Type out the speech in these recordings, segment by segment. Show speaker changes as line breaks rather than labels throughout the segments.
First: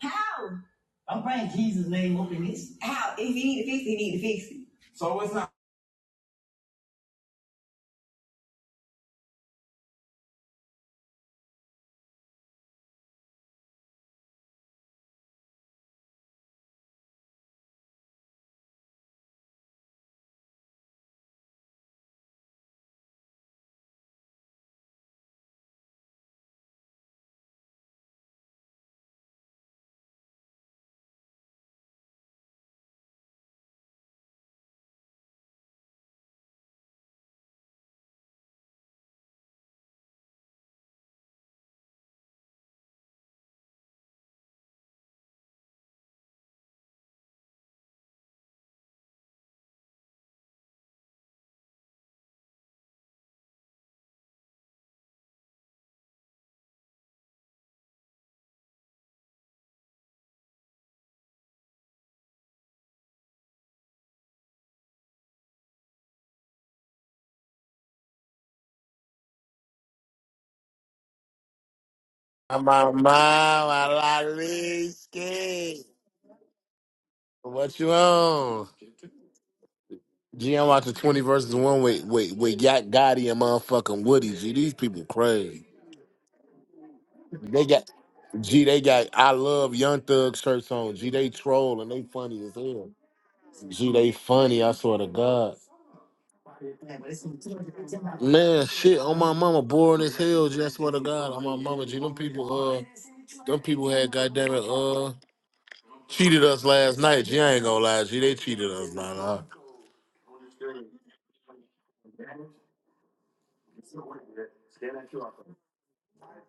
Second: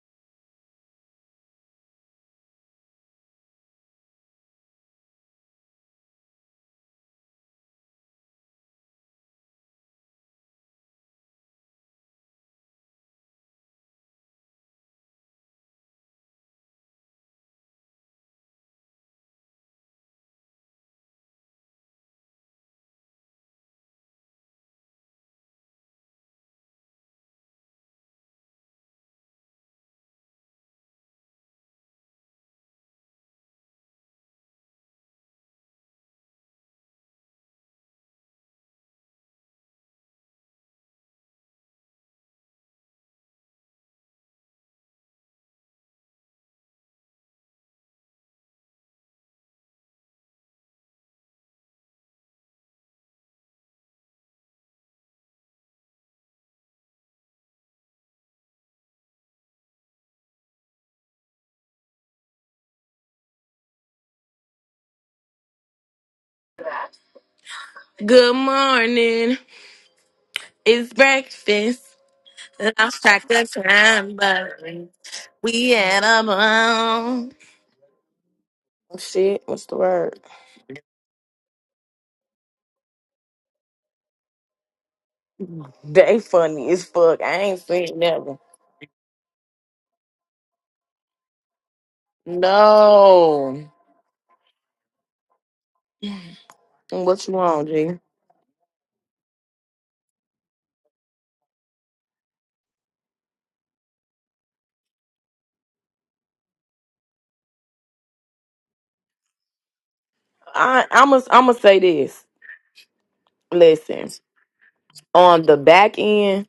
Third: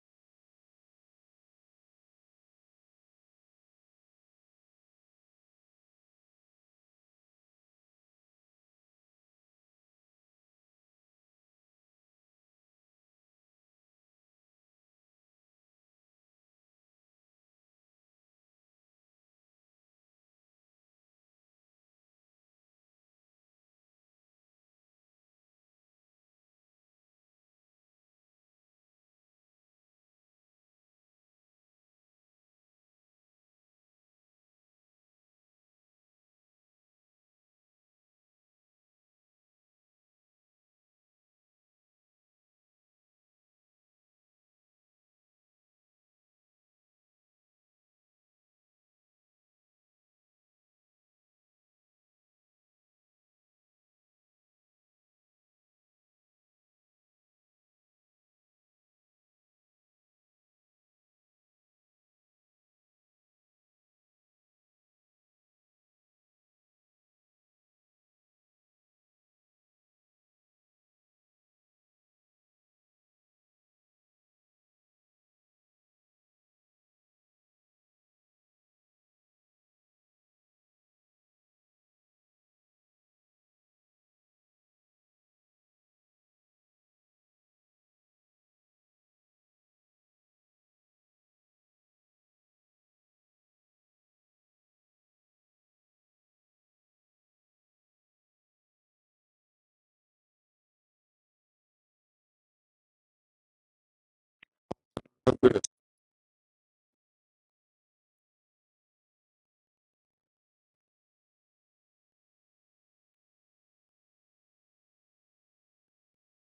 How? I'm praying Jesus' name up in this. How? If he need to fix it, he need to fix it. So it's not.
Good morning. It's breakfast.
My
Lost track of time,
mama,
but we
Lalisky.
had a ball.
What you on?
Shit, what's the word?
G, I'm watching 20 versus 1 with, with, with Yacht Gotti and motherfucking Woody. G, these people crazy.
They funny as fuck. I ain't
They got,
seen never.
G, they got I Love Young Thug shirts on. G, they troll and they funny as hell.
No.
G, they funny, I swear to God.
What you want, G?
Man, shit, on my mama, boring as hell. Just swear to God, on my mama, G, them people, uh, them people had goddamn it, uh, cheated us last night. G, I ain't gonna lie, G, they cheated us, man. Uh,
I, I'm going I'm to say this. Listen, on the back end,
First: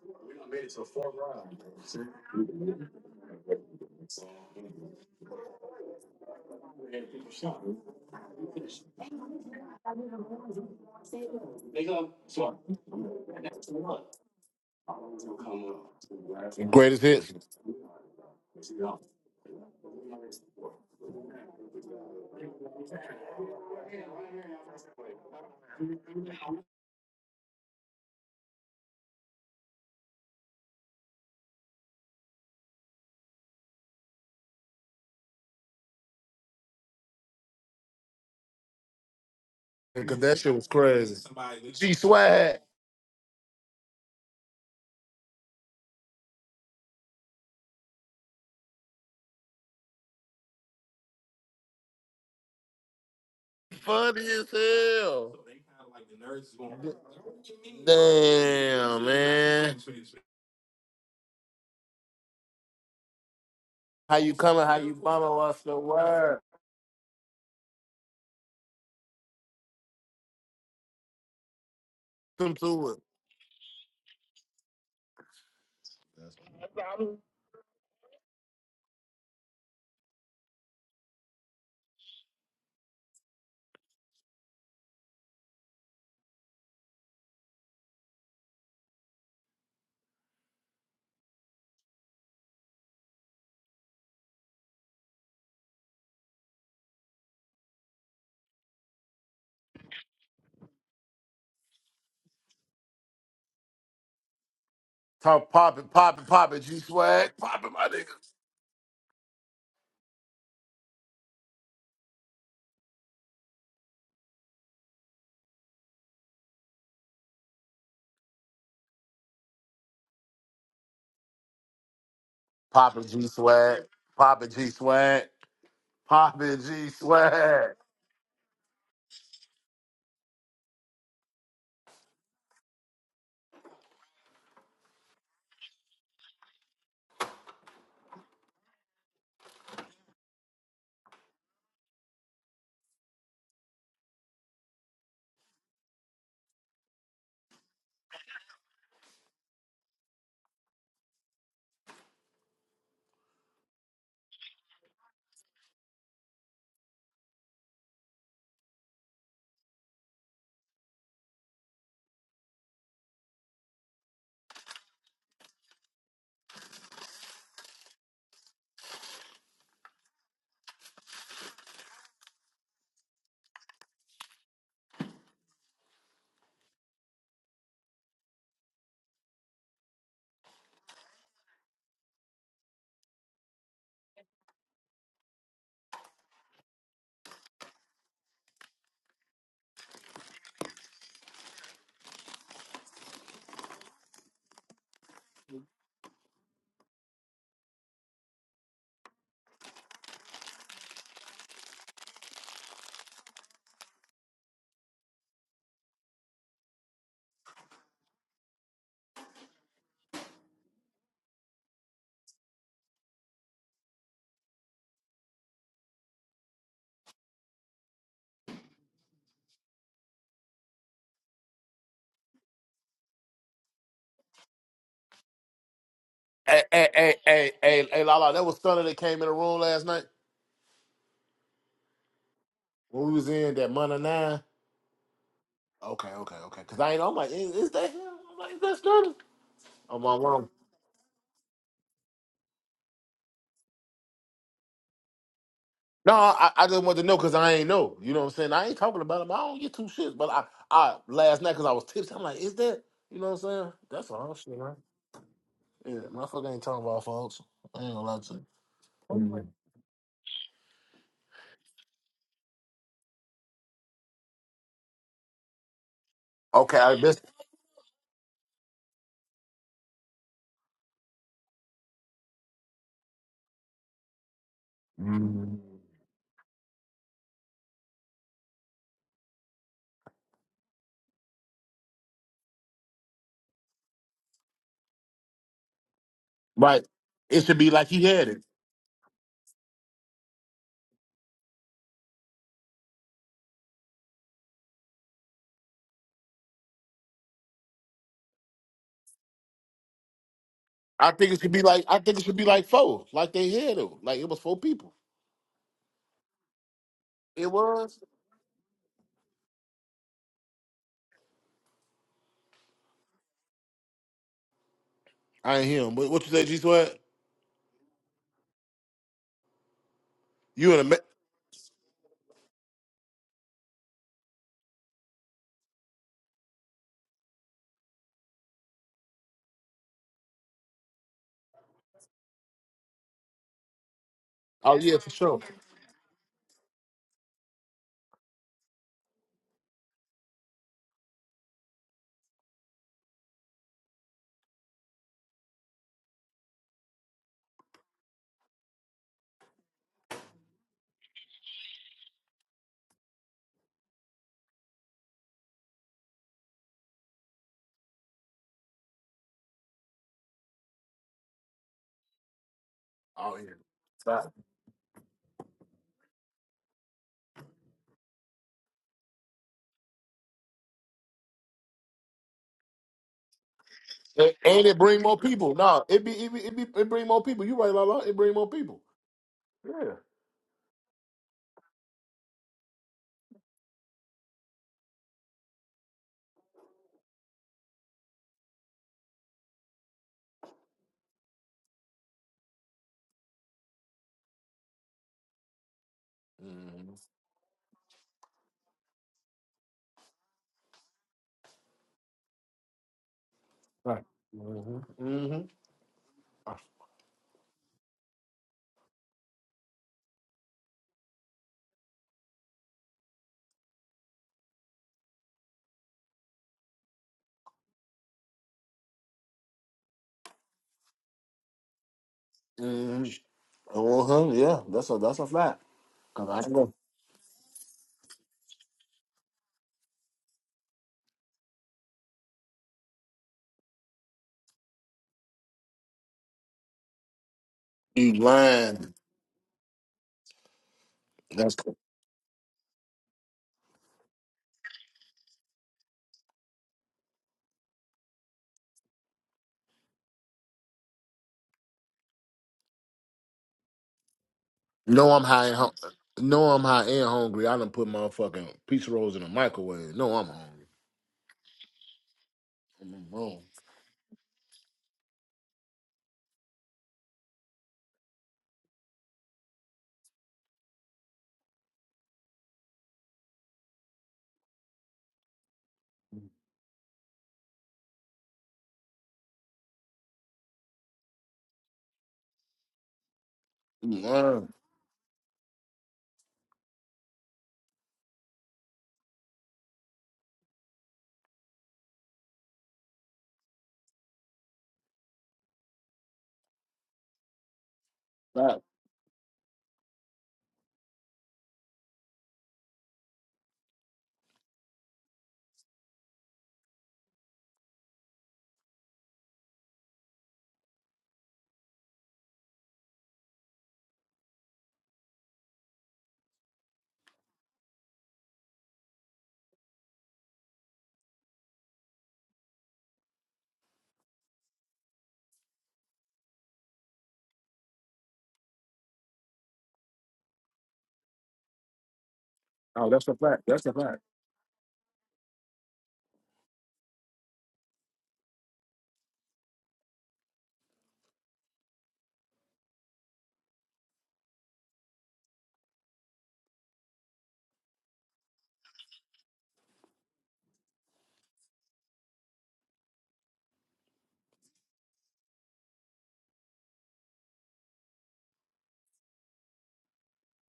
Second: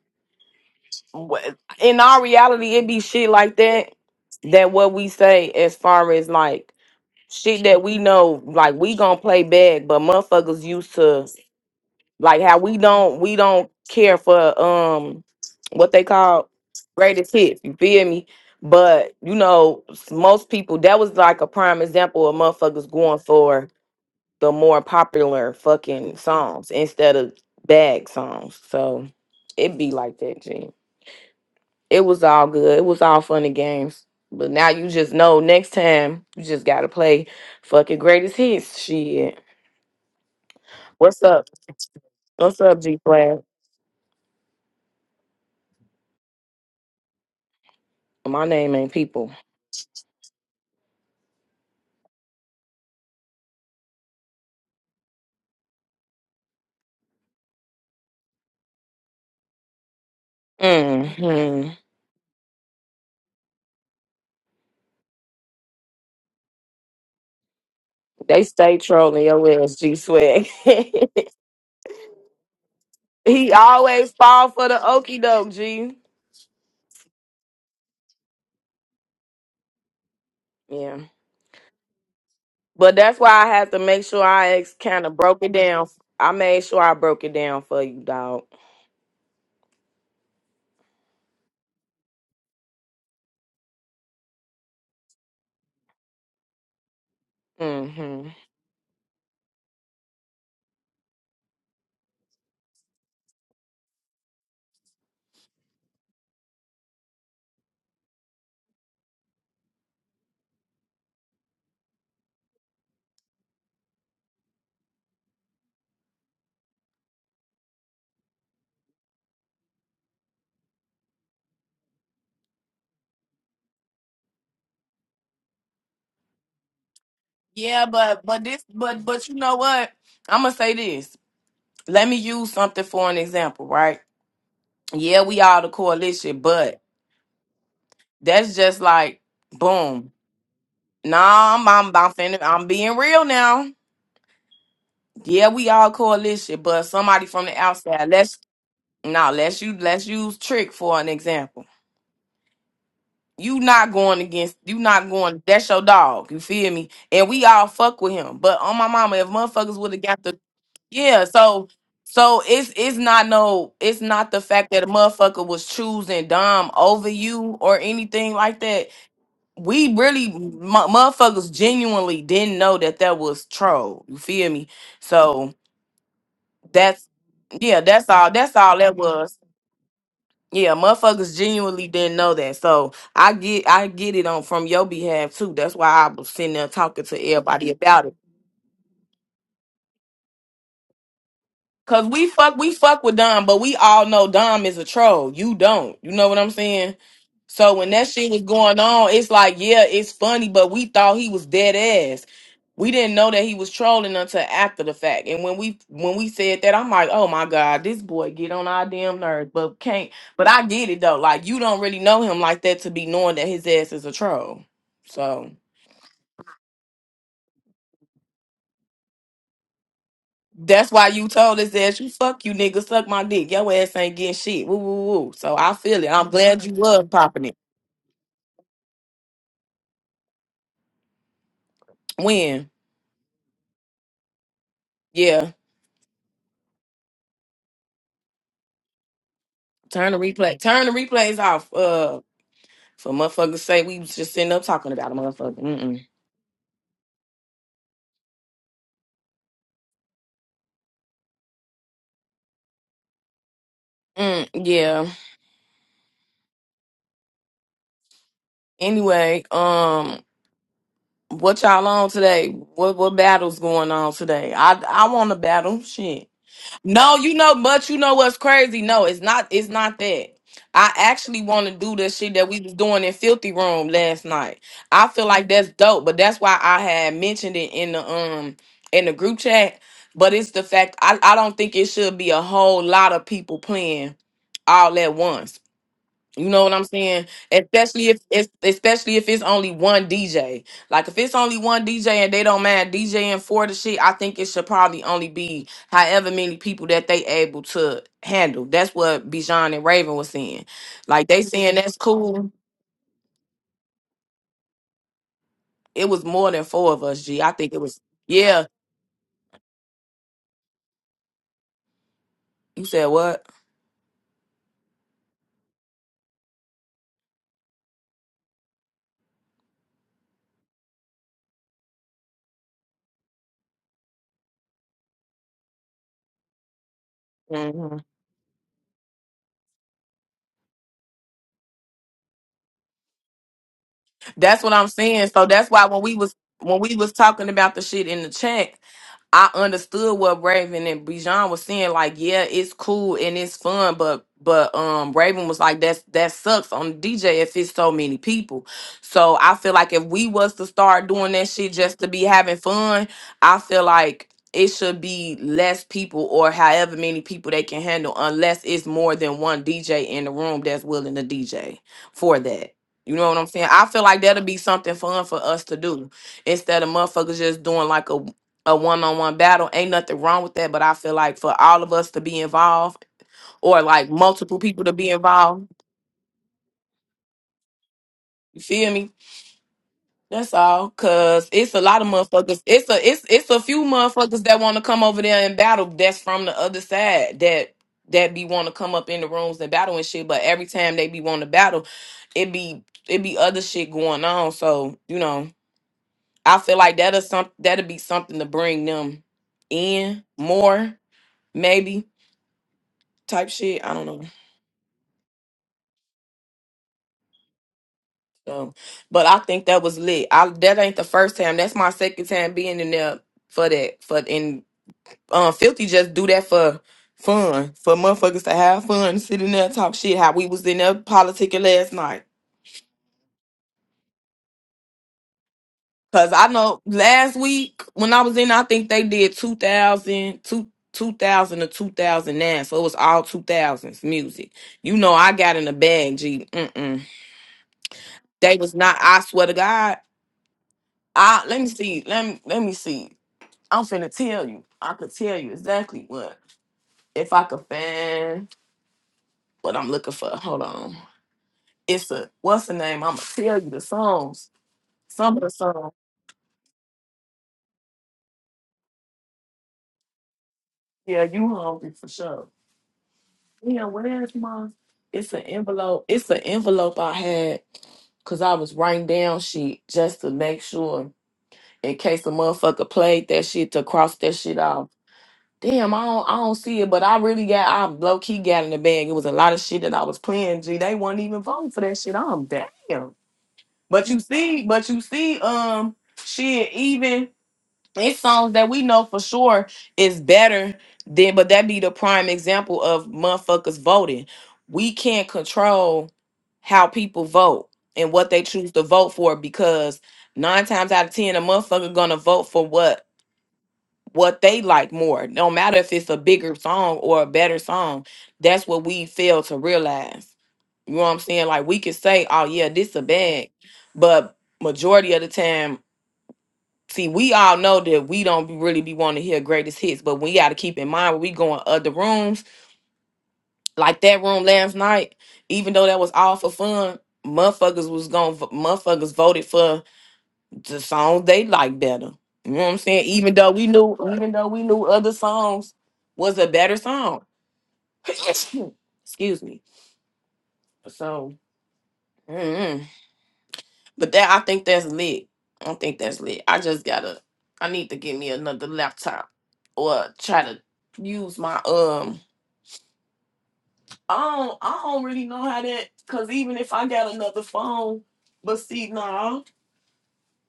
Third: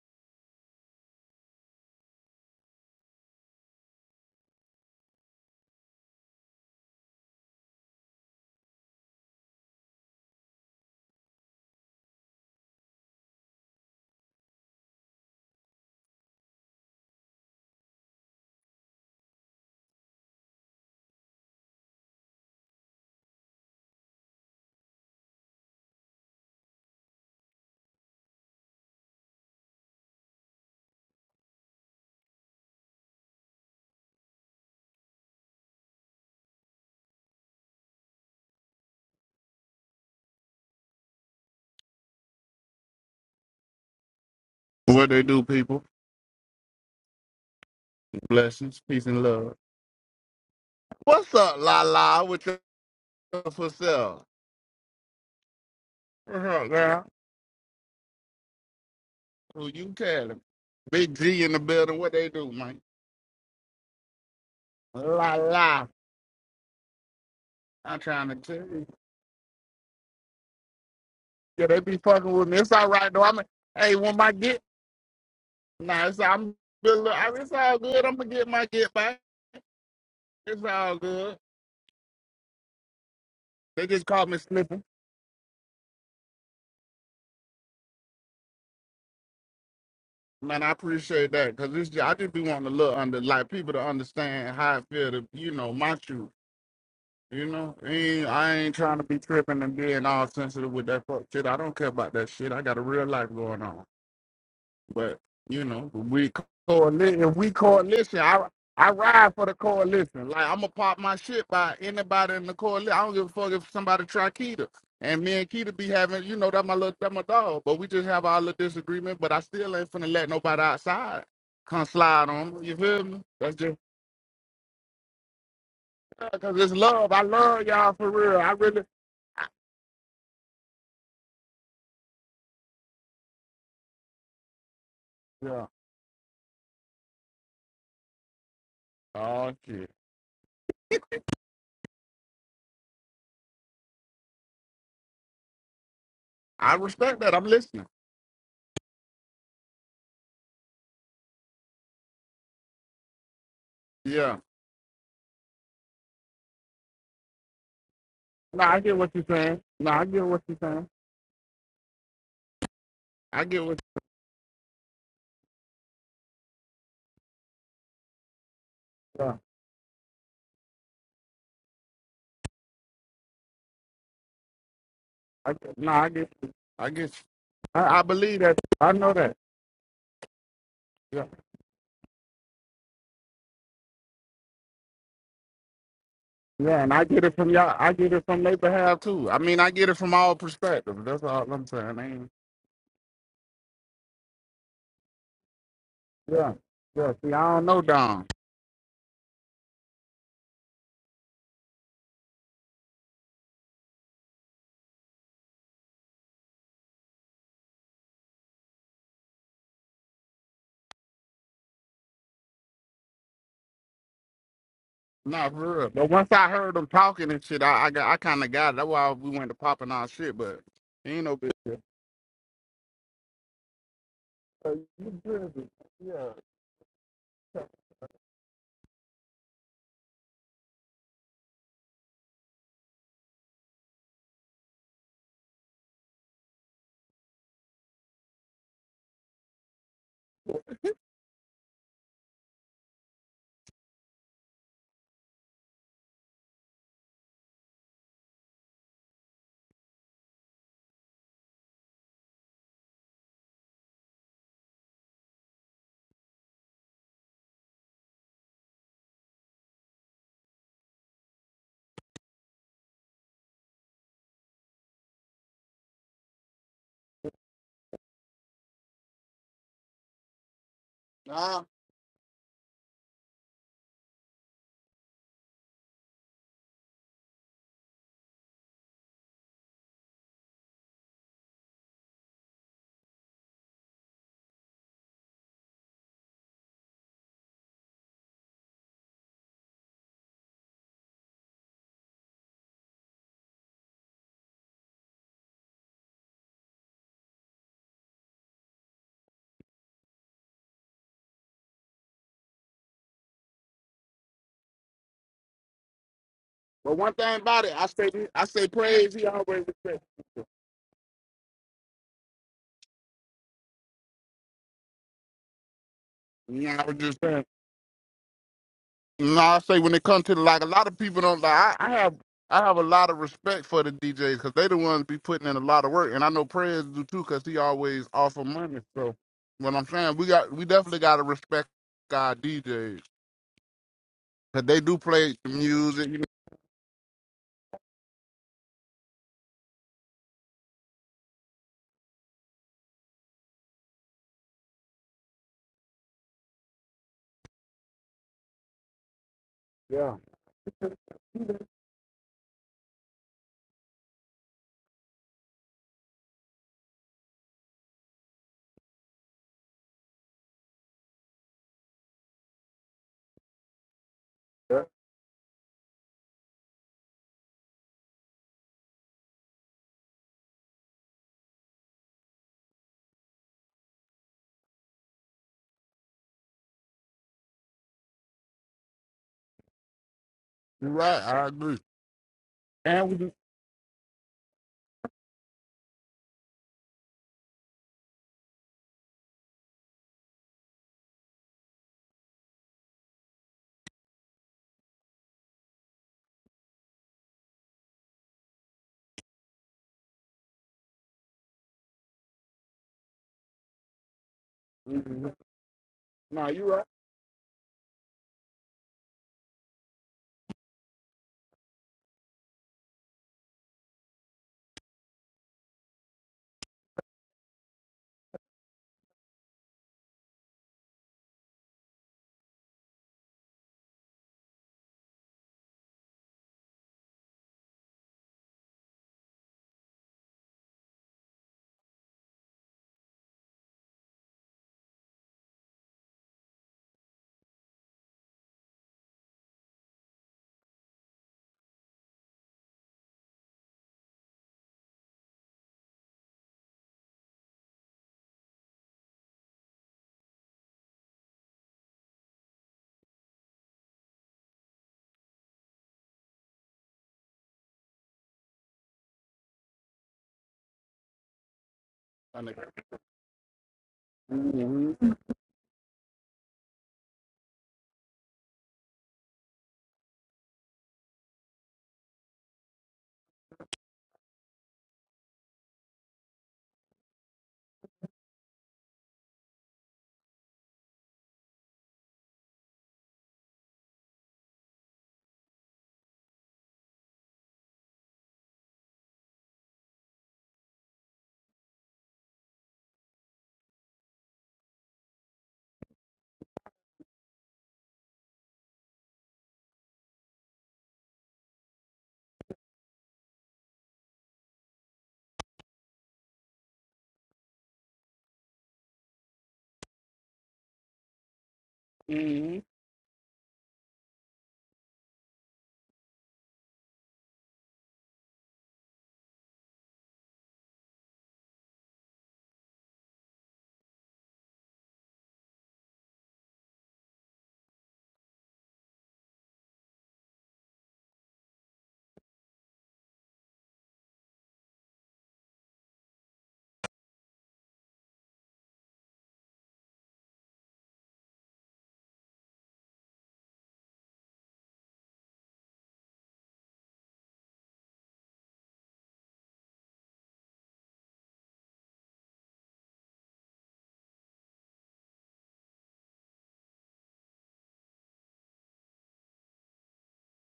wh- in our reality, it be shit like that. That what we say as far as like shit that we know, like we gonna play bad, but motherfuckers used to like how we don't we don't care for um what they call
greatest hits,
greatest hits. You feel me? But you know, s- most people that was like a prime example of motherfuckers going for the more popular fucking songs instead of bag songs. So it be like that, G. It was all good. It was all fun and games. But now you just know next time you just gotta play fucking greatest hits. Shit.
because that shit was
What's
crazy.
up?
G swag,
What's up, G Flag?
What they do, people?
My name
Blessings,
ain't
peace, and
people.
love. What's up, La La? With your for
funny
sale?
as hell.
What's up, girl?
Damn,
Who
man,
you telling? Big G in the
hmm
building. What they do, man?
how you coming? How you bumming?
La
What's the
La.
word?
I'm trying to
They
tell
stay
you.
trolling your ass, G Swag.
Yeah, they be fucking with
Come
me. It's
to
all
it.
right though. I'm. A,
he
Hey,
always
when my
fall
get
for the okie doke, G.
nah, it's I'm. It's all good. I'm gonna get my get back. It's all
Yeah.
good.
But that's why I have to
They
make
just
sure
caught me
I ex-
slipping.
kind of broke it down. I made sure I broke it down for you, dog.
Man, I appreciate that because I just be wanting to look under like people to understand how I feel. To, you know my truth. You know, ain't,
hmm
I ain't trying to be tripping and being all sensitive with that fuck shit. I don't care about that shit. I got a real life going on. But
Talk
you
poppin',
know,
poppin',
we
poppin', G
coalition.
swag,
If we
poppin', my nigga,
coalition, I I ride for the coalition. Like I'm gonna pop my shit by anybody in the coalition. I don't give a fuck if somebody try Keita. And me and Keita be having, you know, that my little that my dog. But we just have our little disagreement. But I still ain't finna let nobody outside come slide on me. You feel
poppin'
me?
G
That's just
swag, poppin' G swag.
because
Poppin'
it's
G
love. I love
swag.
Yeah,
y'all for
but
real.
but
I
this
really.
but but you know what? I'm gonna say this. let me use something for an example, right? Yeah, we all
yeah.
the coalition, but that's just like
Oh shit.
boom. Nah, I'm I'm, I'm, finna, I'm being real now. Yeah, we all coalition,
I
but
respect
somebody
that. I'm
from the
listening.
outside. Let's now let's you let's use trick for an example. You not going
Yeah.
against you not going that's your dog, you feel me? And we all fuck with him. But
No,
on
I
my
get what
mama,
you're
if
saying.
motherfuckers
No,
would have
I
got
get
the
what you're saying.
Yeah, so so it's it's not
I get
no
what.
it's not the fact that a motherfucker was choosing Dom over you or anything like that.
Yeah.
We really m- motherfuckers genuinely didn't know that that was troll. You feel me?
I
So
get, no, I get. I
that's
get.
yeah,
I, I
that's all.
believe
That's
that.
all
I
that
know that.
was. Yeah,
Yeah.
motherfuckers genuinely didn't know that. So I get I get it on from your behalf too. That's why I was sitting there
Yeah, and
talking
I
to
get it from
everybody
y'all. I
about it
get it from their behalf too. I mean, I get it from all perspectives. That's all I'm saying.
Cause we
Ain't,
fuck, we fuck with Dom, but we all know Dom is a troll. You don't. You know what I'm
yeah.
saying?
Yeah. See, I don't
So
know
when that
Don.
shit was going on, it's like, yeah, it's funny, but we thought he was dead ass. We didn't know that he was trolling until after the fact. And when we when we said that, I'm like, oh my god, this boy get on our damn nerves, but can't. But I get it though. Like you don't really know him like that to be knowing that his ass is a troll.
Nah,
So.
for real. But once I heard them talking and shit, I I, got- I kind of got it. That's why we went to popping our shit. But
That's why
ain't
you
no big
told us
shit.
that you fuck you nigga, suck my dick. Your ass ain't getting shit.
Uh,
Woo woo
you
woo. So
driven.
I feel it.
Yeah.
I'm
Hey,
glad you
hey,
was
hey,
popping
hey,
it.
hey, hey, Lala, that was Stunner that came in the room last night
When?
when we was in that Monday Nine.
Yeah.
Okay, okay, okay. Cause I ain't. I'm like, is, is that him? I'm like, is that Stunner? Oh
Turn
my
the
mom.
replay. Turn the replays off. Uh, for motherfuckers say we was just sitting up talking about a motherfucker. Mm-mm.
No, I, I just wanted to know because I ain't know. You know what I'm saying? I ain't talking about him. I don't get two shits. But I, I last night because I was tipsy. I'm like, is that? You know what I'm saying? That's all
Mm,
shit, man.
yeah.
Yeah, motherfucker ain't talking about folks. I ain't gonna lie to you.
Anyway, um, what y'all on today? What what battles going on today? I I want to battle. Shit.
Okay, I
No,
best.
you know, but you know what's crazy? No, it's not. It's not that. I actually
Nah.
want to do the shit that we was doing in Filthy Room last night. I feel like that's
Right.
dope, but that's why I had mentioned it in the um in the group chat. But it's the fact I, I don't think it should be a whole lot of people playing all at once. You know what I'm saying?
It should be like he
Especially if
had it.
it's especially if it's only one DJ. Like if it's only one DJ and they don't mind DJing for the shit, I think it should probably only be however many people that they able to handle. That's what Bijan and Raven was saying.
I
Like
think it
they
should be
saying
like
that's
I think it should be
cool.
like four, like they had though. Like it was four people.
It was more than four
But
of
one
us,
thing
G.
It
I
about
think
it,
it
I
was.
was
say I
yeah.
say praise. He always respect.
You said what?
I ain't hear him. What, what you say, G
Yeah, I was
Sweat?
just saying. No, I say when it comes to like a
You
lot
in a?
of people don't like. I, I have I have a lot of respect for the DJs because they the ones be putting in a lot of work, and I know praise do too because he always offer money. So what I'm saying, we got we definitely got to respect our DJs
That's
because
what
Oh
they
I'm
do
yeah, for
saying.
play
sure.
So
the
that's why when
music.
we
You
was when we was talking about the shit in the chat, I understood what Raven and Bijan was saying. Like, yeah, it's cool and it's fun, but but um Raven was like, that's that sucks on the DJ if it's so many people. So I feel like if
know?
we was to start doing that
Yeah,
shit just to be having fun, I feel like it should be less people or however many people they can handle, unless it's more than one DJ in the room that's willing to DJ for that. You know
Oh
what I'm
yeah.
saying? I feel like that'll be
yeah,
something fun for us to do instead of motherfuckers just doing like a a one on one battle. Ain't nothing wrong with that, but I feel like for all of us to be involved or like
And,
multiple
and it
people to
bring
be
more people.
involved,
No, it be it be, it be it bring more people. You right, Lala. It bring more
you
people.
feel me?
Yeah.
That's all,
you're right. I
cause it's
agree.
a lot of motherfuckers. It's a
And we
it's
do.
it's a few motherfuckers that want to come over there and battle. That's from the other side that that be want to come up in the rooms and battle and shit. But every time they be want to battle, it be it be other shit going on. So you know. I feel
hmm
like that'll some that'll be something to bring them in more, maybe type shit. I
Right.
don't know.
hmm
hmm
hmm
No, you're right.
So, but I think that was lit. I that ain't the first time. That's my second time being in there for that. For and um, filthy just do that for fun, for motherfuckers to have fun, sit in there and talk shit. How we was in there politicking last night.
hmm Uh-huh. Yeah. That's a that's a fact.
Cause
Cause
I
I know
know last week when I was in, I think they did 2000, 2000 to 2009. So it was all 2000s music. You know, I got in a bag, G. Mm-mm.
you
They was
lying.
not, I swear to God. I, let
That's
me see. Let me, let me see. I'm finna tell you. I could tell you exactly what. If I could find what I'm looking for. Hold on. It's a, what's the name? I'm gonna tell you the songs.
No, I'm
Some of
high
the
and hungry.
songs.
No, I'm high and hungry. I done put my fucking pizza rolls in the microwave. No, I'm hungry.
Yeah, you hungry for sure.
I know.
I'm wrong.
Yeah, where's my?
Mhm.
It's an envelope. It's an envelope I had because I was writing down shit just to make sure in case a motherfucker played that shit to cross that shit off. Damn, I don't, I don't see it, but I really got, I low key got in the bag. It was a lot of shit that I was playing. G, they weren't even voting for that shit. I'm damn.
I'm
But you
wrong.
see, but you see, um, shit, even it's songs that we know for sure is better than but that be the prime example of motherfuckers voting we can't control how people vote and what they
Right.
choose to vote for because nine times out of ten a motherfucker gonna vote for what what they like more no matter if it's a bigger song or a better song that's what we fail to realize you know what i'm saying like we can say oh
Mhm.
yeah this a bag but majority of the time see, we all know that we don't be- really be wanting to hear greatest hits, but we got to keep in mind when we go in other rooms, like that room last night, even though that was all for fun, motherfuckers was going, motherfuckers voted for the songs they like better. You know what I'm saying? Even though we knew, even though we knew other songs was a better song. Excuse me. So, mm-hmm. But that I think that's lit. I think that's lit. I just gotta I need to get me another laptop or try to use my um I don't I don't really know how that cause even if I got another phone, but see nah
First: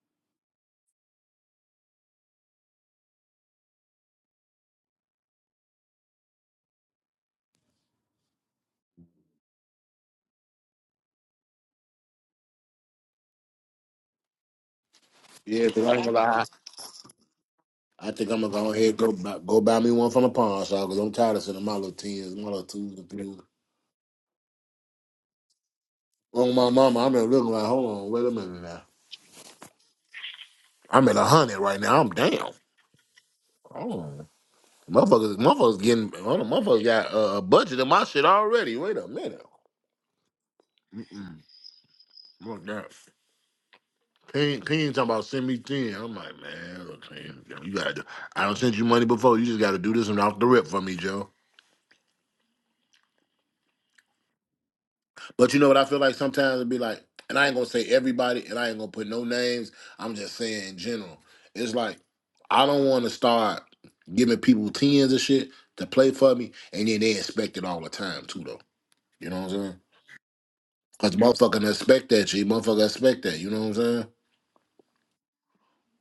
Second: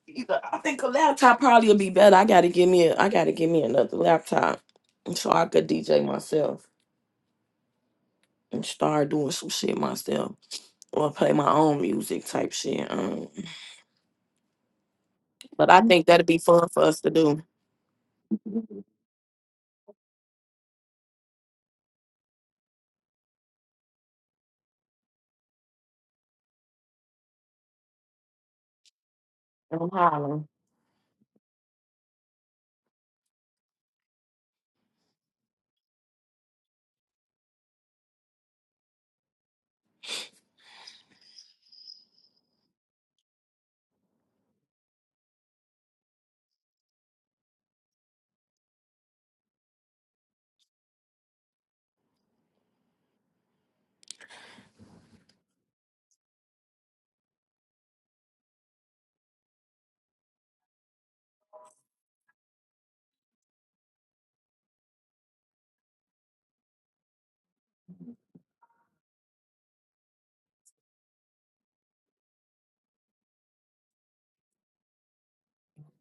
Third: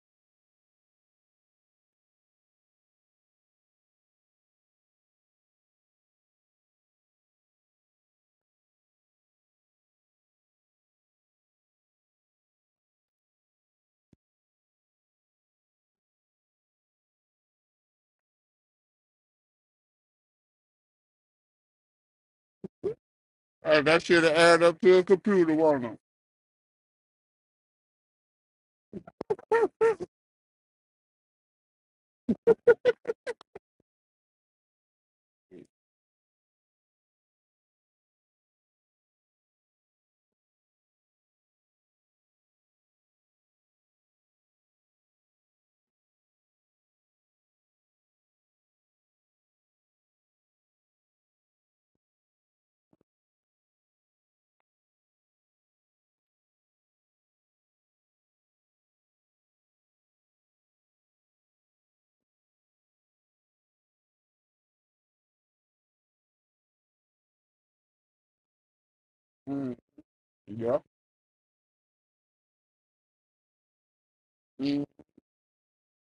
either I think a laptop probably would be better. I gotta give me a I gotta give me another laptop so I could DJ myself and start doing some shit myself. Or play my own music type shit. Um, but
Yeah,
I
I ain't
think
gonna
that'd be
lie.
fun for us to do.
I think I'm gonna go ahead and go buy, go buy me one from the pawn shop because I'm tired of sending my little tens, my little twos, and threes.
Hey, that should have added up to a computer, wasn't it?
On my mama, I'm been looking like, hold on, wait a minute now.
I'm hollering.
I'm at a hundred right now. I'm down. Hold on. Motherfuckers, motherfuckers getting, hold on, motherfuckers got uh, a budget in my shit already. Wait a minute. Mm-mm. Fuck that. Payne, Payne talking about send me ten. I'm like, man, look, Payne, you gotta do. I don't send you money before. You just gotta do this and off the rip for me, Joe. But you know what I feel like sometimes it'd be like, and I ain't gonna say everybody, and I ain't gonna put no names. I'm just saying in general. It's like I don't want to start giving people tens and shit to play for me, and then they expect it all the time too, though. You know what I'm saying?
Mm, yeah.
Cause motherfucker expect that shit. Motherfucker expect that. You know what I'm saying?
Mm,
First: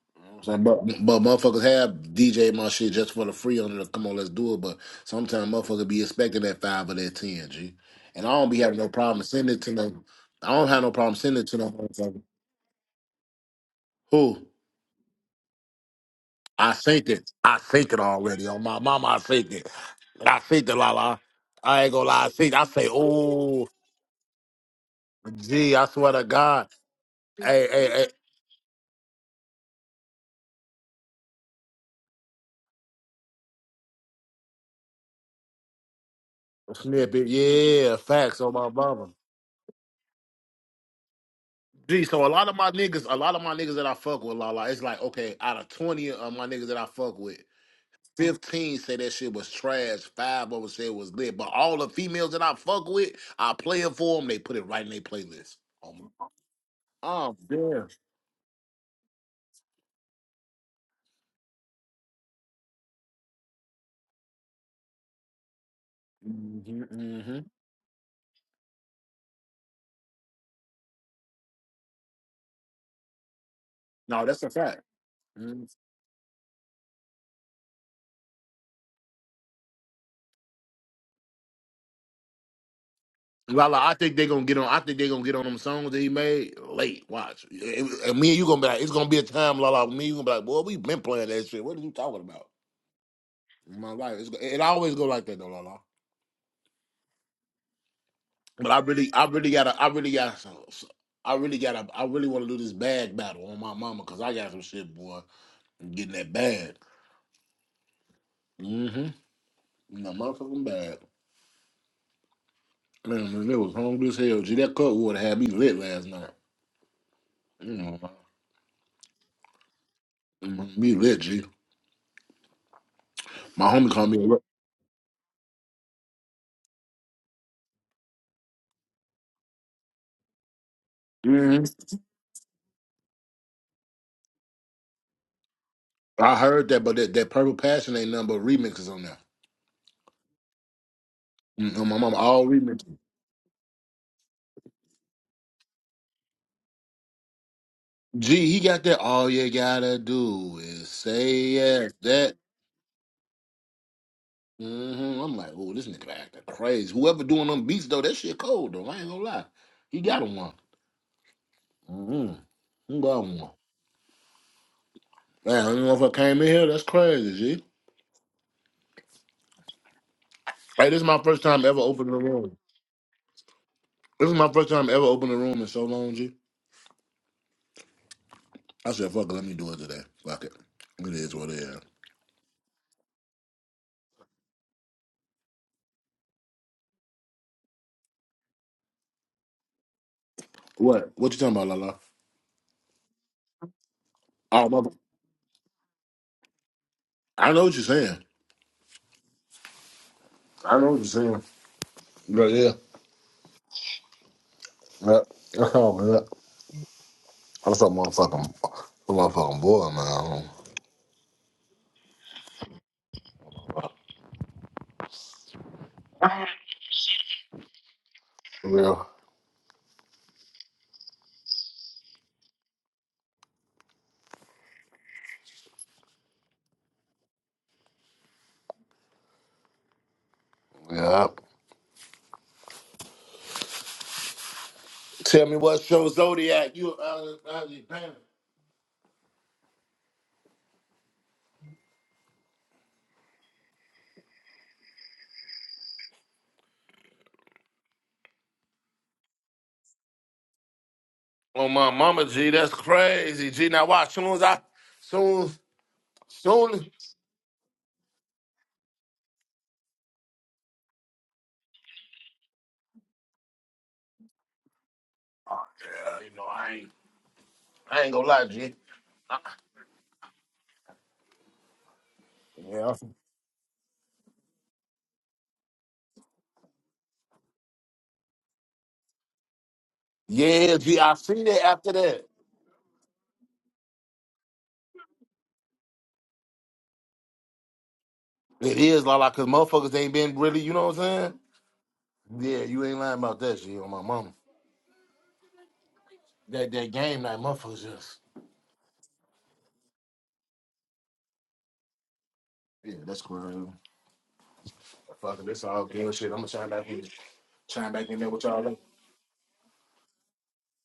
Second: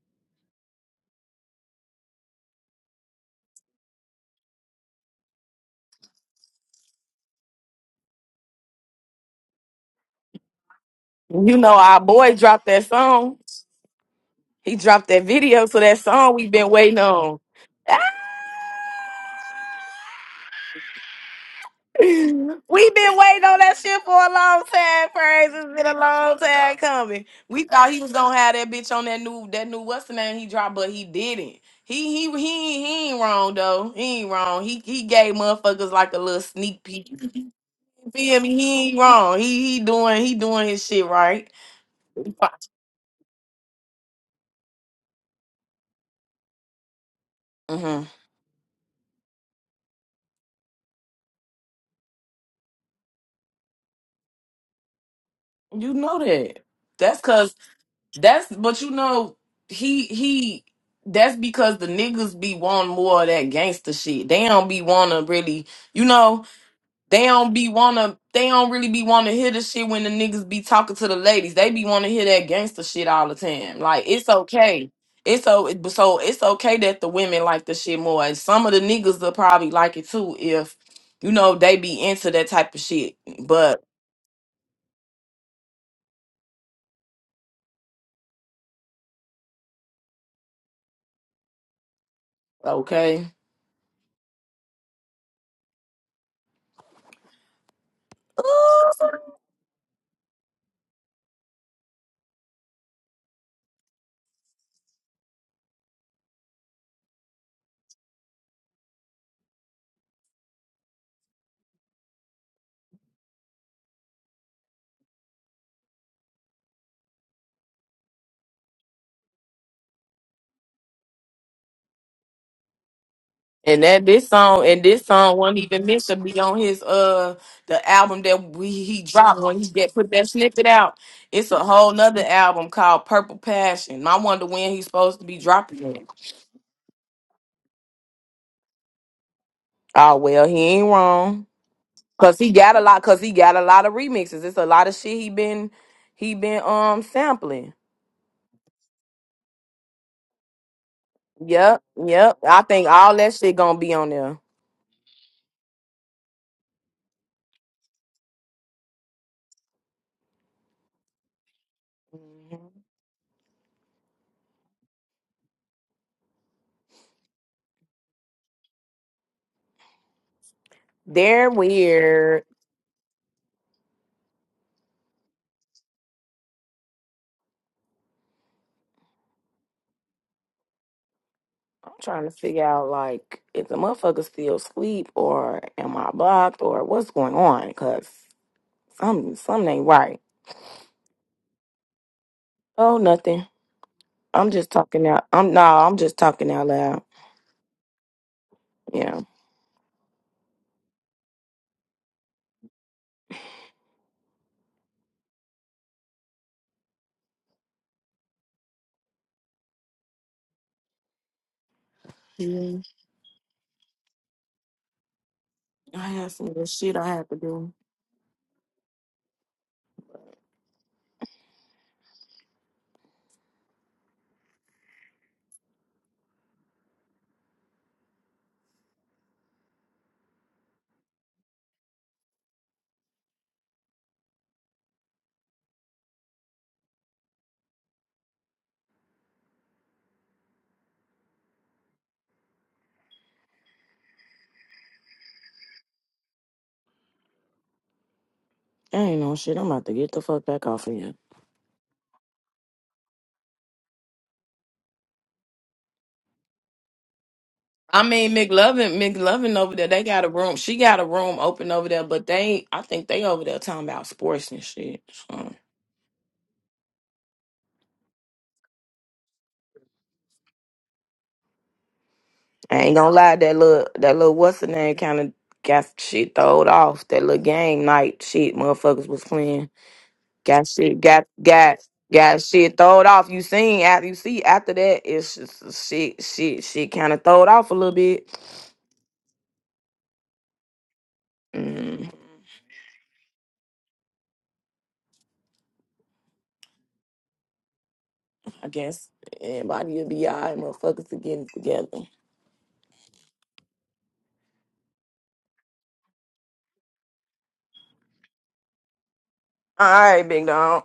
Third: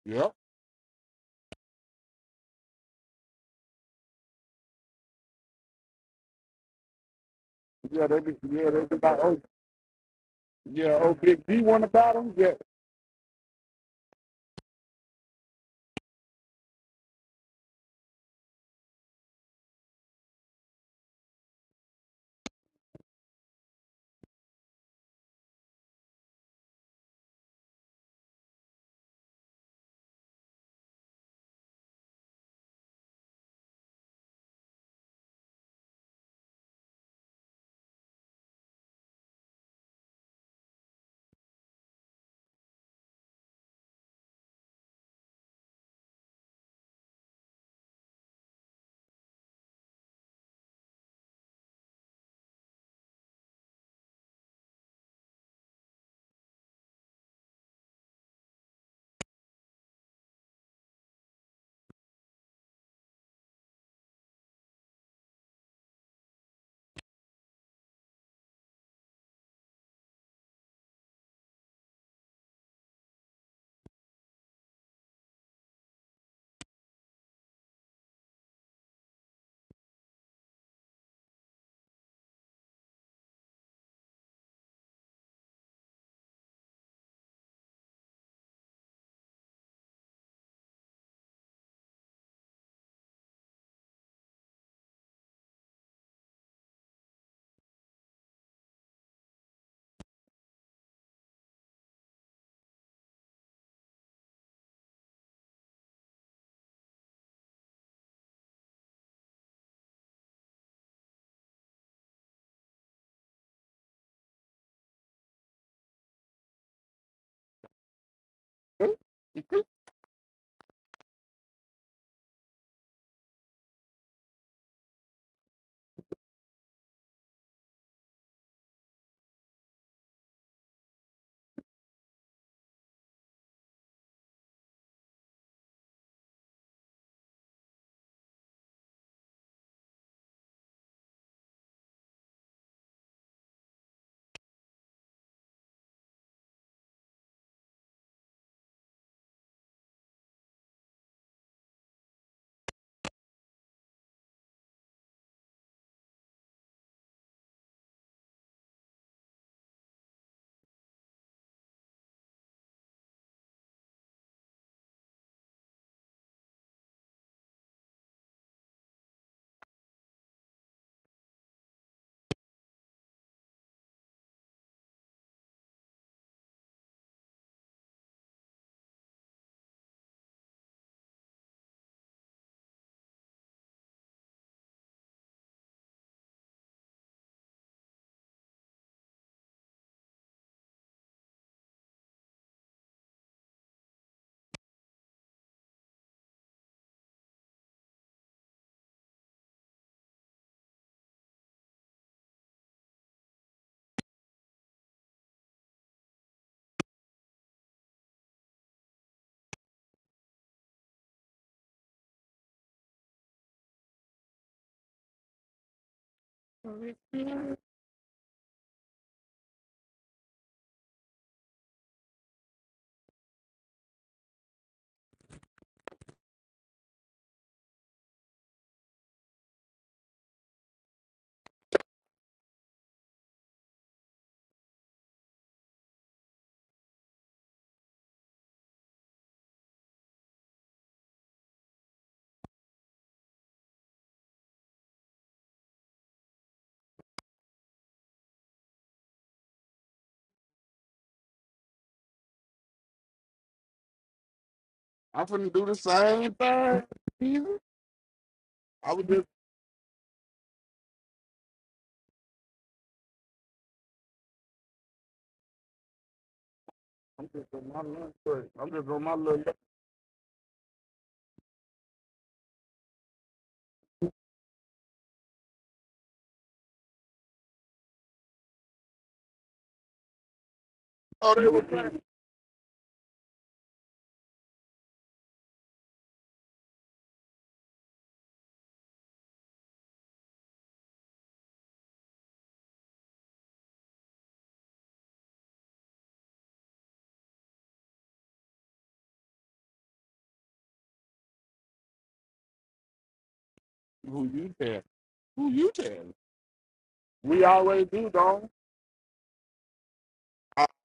yeah.
So, but, but motherfuckers have DJ my shit just for the free on it. Like, Come on, let's do it. But sometimes motherfuckers be expecting that five or that ten, G.
Yeah, they
And
be,
I don't be
yeah,
having
they
no
be like,
problem
oh,
sending it to them. I don't have no
yeah, oh,
problem sending
Big
it
You
to
D
them
know
won
our
about
motherfucker.
him.
boy
Yeah.
dropped that song.
Who?
He dropped that video to that song we've been
I
waiting
sent it.
on.
I sent
Ah!
it already. On my mama, I sent it. I sent it, la la. I ain't gonna lie, I sent I say,
We've been waiting on
oh,
that shit for a long time, praise. It's
gee, I
been a
swear to
long
God.
time coming. We
Hey, hey,
thought he
hey.
was gonna have that bitch on that new that new what's the name he dropped, but he didn't. He he he he ain't wrong though. He ain't wrong. He he gave motherfuckers like a little sneak
Snippet,
peek.
yeah,
Feel
facts on
me?
my
He ain't
mama.
wrong. He he doing he doing his shit right.
Gee, so a lot of my niggas, a lot of my niggas that I fuck with, Lala, it's like, okay, out of 20 of my niggas that I fuck with,
hmm
15 say that shit was trash, five of them say it was lit. But all the females that I fuck with, I play it for them, they put it right in their playlist. Oh,
You
my-
know that. That's
oh
cause
damn.
that's but you know he he that's because the niggas be wanting more of that gangster shit. They don't be wanna really you know.
hmm
They
hmm
don't be wanna. They don't really be wanna hear the shit when the niggas be talking to the ladies. They be wanna hear that gangster shit all the time. Like
No,
it's
that's a fact.
okay. It's
Mhm.
so so it's okay that the women like the shit more. And some of the niggas will probably like it too if you know they be into that type of shit.
Lala,
But
I think they gonna get on. I think they gonna get on them songs that he made late. Watch, It- and me and you gonna be like, it's gonna be a time, Lala. Me and you gonna be like, boy, we been playing that shit. What are you talking about?
okay.
My life, it's, it always go like that though, Lala. But I really, I really gotta, I really gotta, so- so- I really gotta, I really want to do this bag battle on my mama because I got some shit, boy. I'm getting that bag. Mm-hmm. The motherfucking bag. Man, man, it was hungry as hell. G, that cut would have had me lit last night. You know, mm, me lit, G. My
And
homie
that
called me.
this song and this song wasn't even meant to be on his uh the album that we he dropped when he get put that snippet out. It's a
Mm-hmm.
whole nother album called Purple Passion. I wonder when he's supposed to be dropping it.
I heard that, but that, that Purple Passion ain't nothing but remixes on there.
Oh well, he ain't wrong.
Mm-hmm. My mama
Cause
all
he got a
remixes.
lot cause he got a lot of remixes. It's a lot of shit he been he been um sampling.
Gee, he got that. All you gotta do is say
Yep,
yes. That
yep. I think all that shit gonna be on there.
hmm I'm like, oh, this nigga acting crazy. Whoever doing them beats though, that shit cold though. I ain't gonna lie. He got him one. Mm-hmm.
Mhm.
He got him one. Man, I don't know if I came in here. That's crazy, G. Hey, this is my first
They're
time ever opening a
weird.
room. This is my first time ever opening a room in so long, G. I said, fuck it, let me do it today. Fuck it. It is what it is.
I'm trying to figure out like if the motherfucker still sleep or am I blocked or what's going on? Cause some something ain't right.
What? What you talking about, Lala?
Oh, nothing. I'm
Oh,
just
my,
talking out. I'm no. I'm just talking out loud.
I know what you're saying.
Yeah.
I know what you're saying. Yeah, yeah. yeah. Oh, man, I'm so motherfucking, so motherfucking boy, man.
Yeah. I had some little shit I had to do.
Yeah. Yeah. Tell me what show Zodiac you out of out of your pants.
ain't no shit. I'm about to get the fuck back off of here.
Oh my mama G, that's crazy. G now watch soon as I
I'm
soon
finna do the same
soon
thing. Jesus.
I mean,
I
McLovin,
was just,
McLovin over there, they got a room. She got a room open over there, but they, I think they over there talking about sports and shit. So.
Yeah, you know I ain't
I'm just on my
I ain't
lunch
gonna
break.
lie,
I'm
G.
just on my little.
I
Yeah.
ain't gonna lie, that little that little what's the name kind of got shit throwed off. That little game night shit motherfuckers was playing. Got
Yeah,
shit,
G, I
got
Oh,
seen
they were
it
got
after
playing.
that.
got shit throwed off. You seen after you see after that, it's just shit, shit, shit kind of throwed off a little bit.
It is la cause motherfuckers ain't been really, you know what I'm saying?
Mm,
Yeah, you ain't lying about that, G on my mama. That that game night motherfuckers just
I guess everybody will be alright. Motherfuckers are getting together. All
Who you tell? Who
this
you
all
tell?
good shit. I'm gonna shine back in
We always
chime back
do,
in there with
dog.
y'all later.
right, big dog.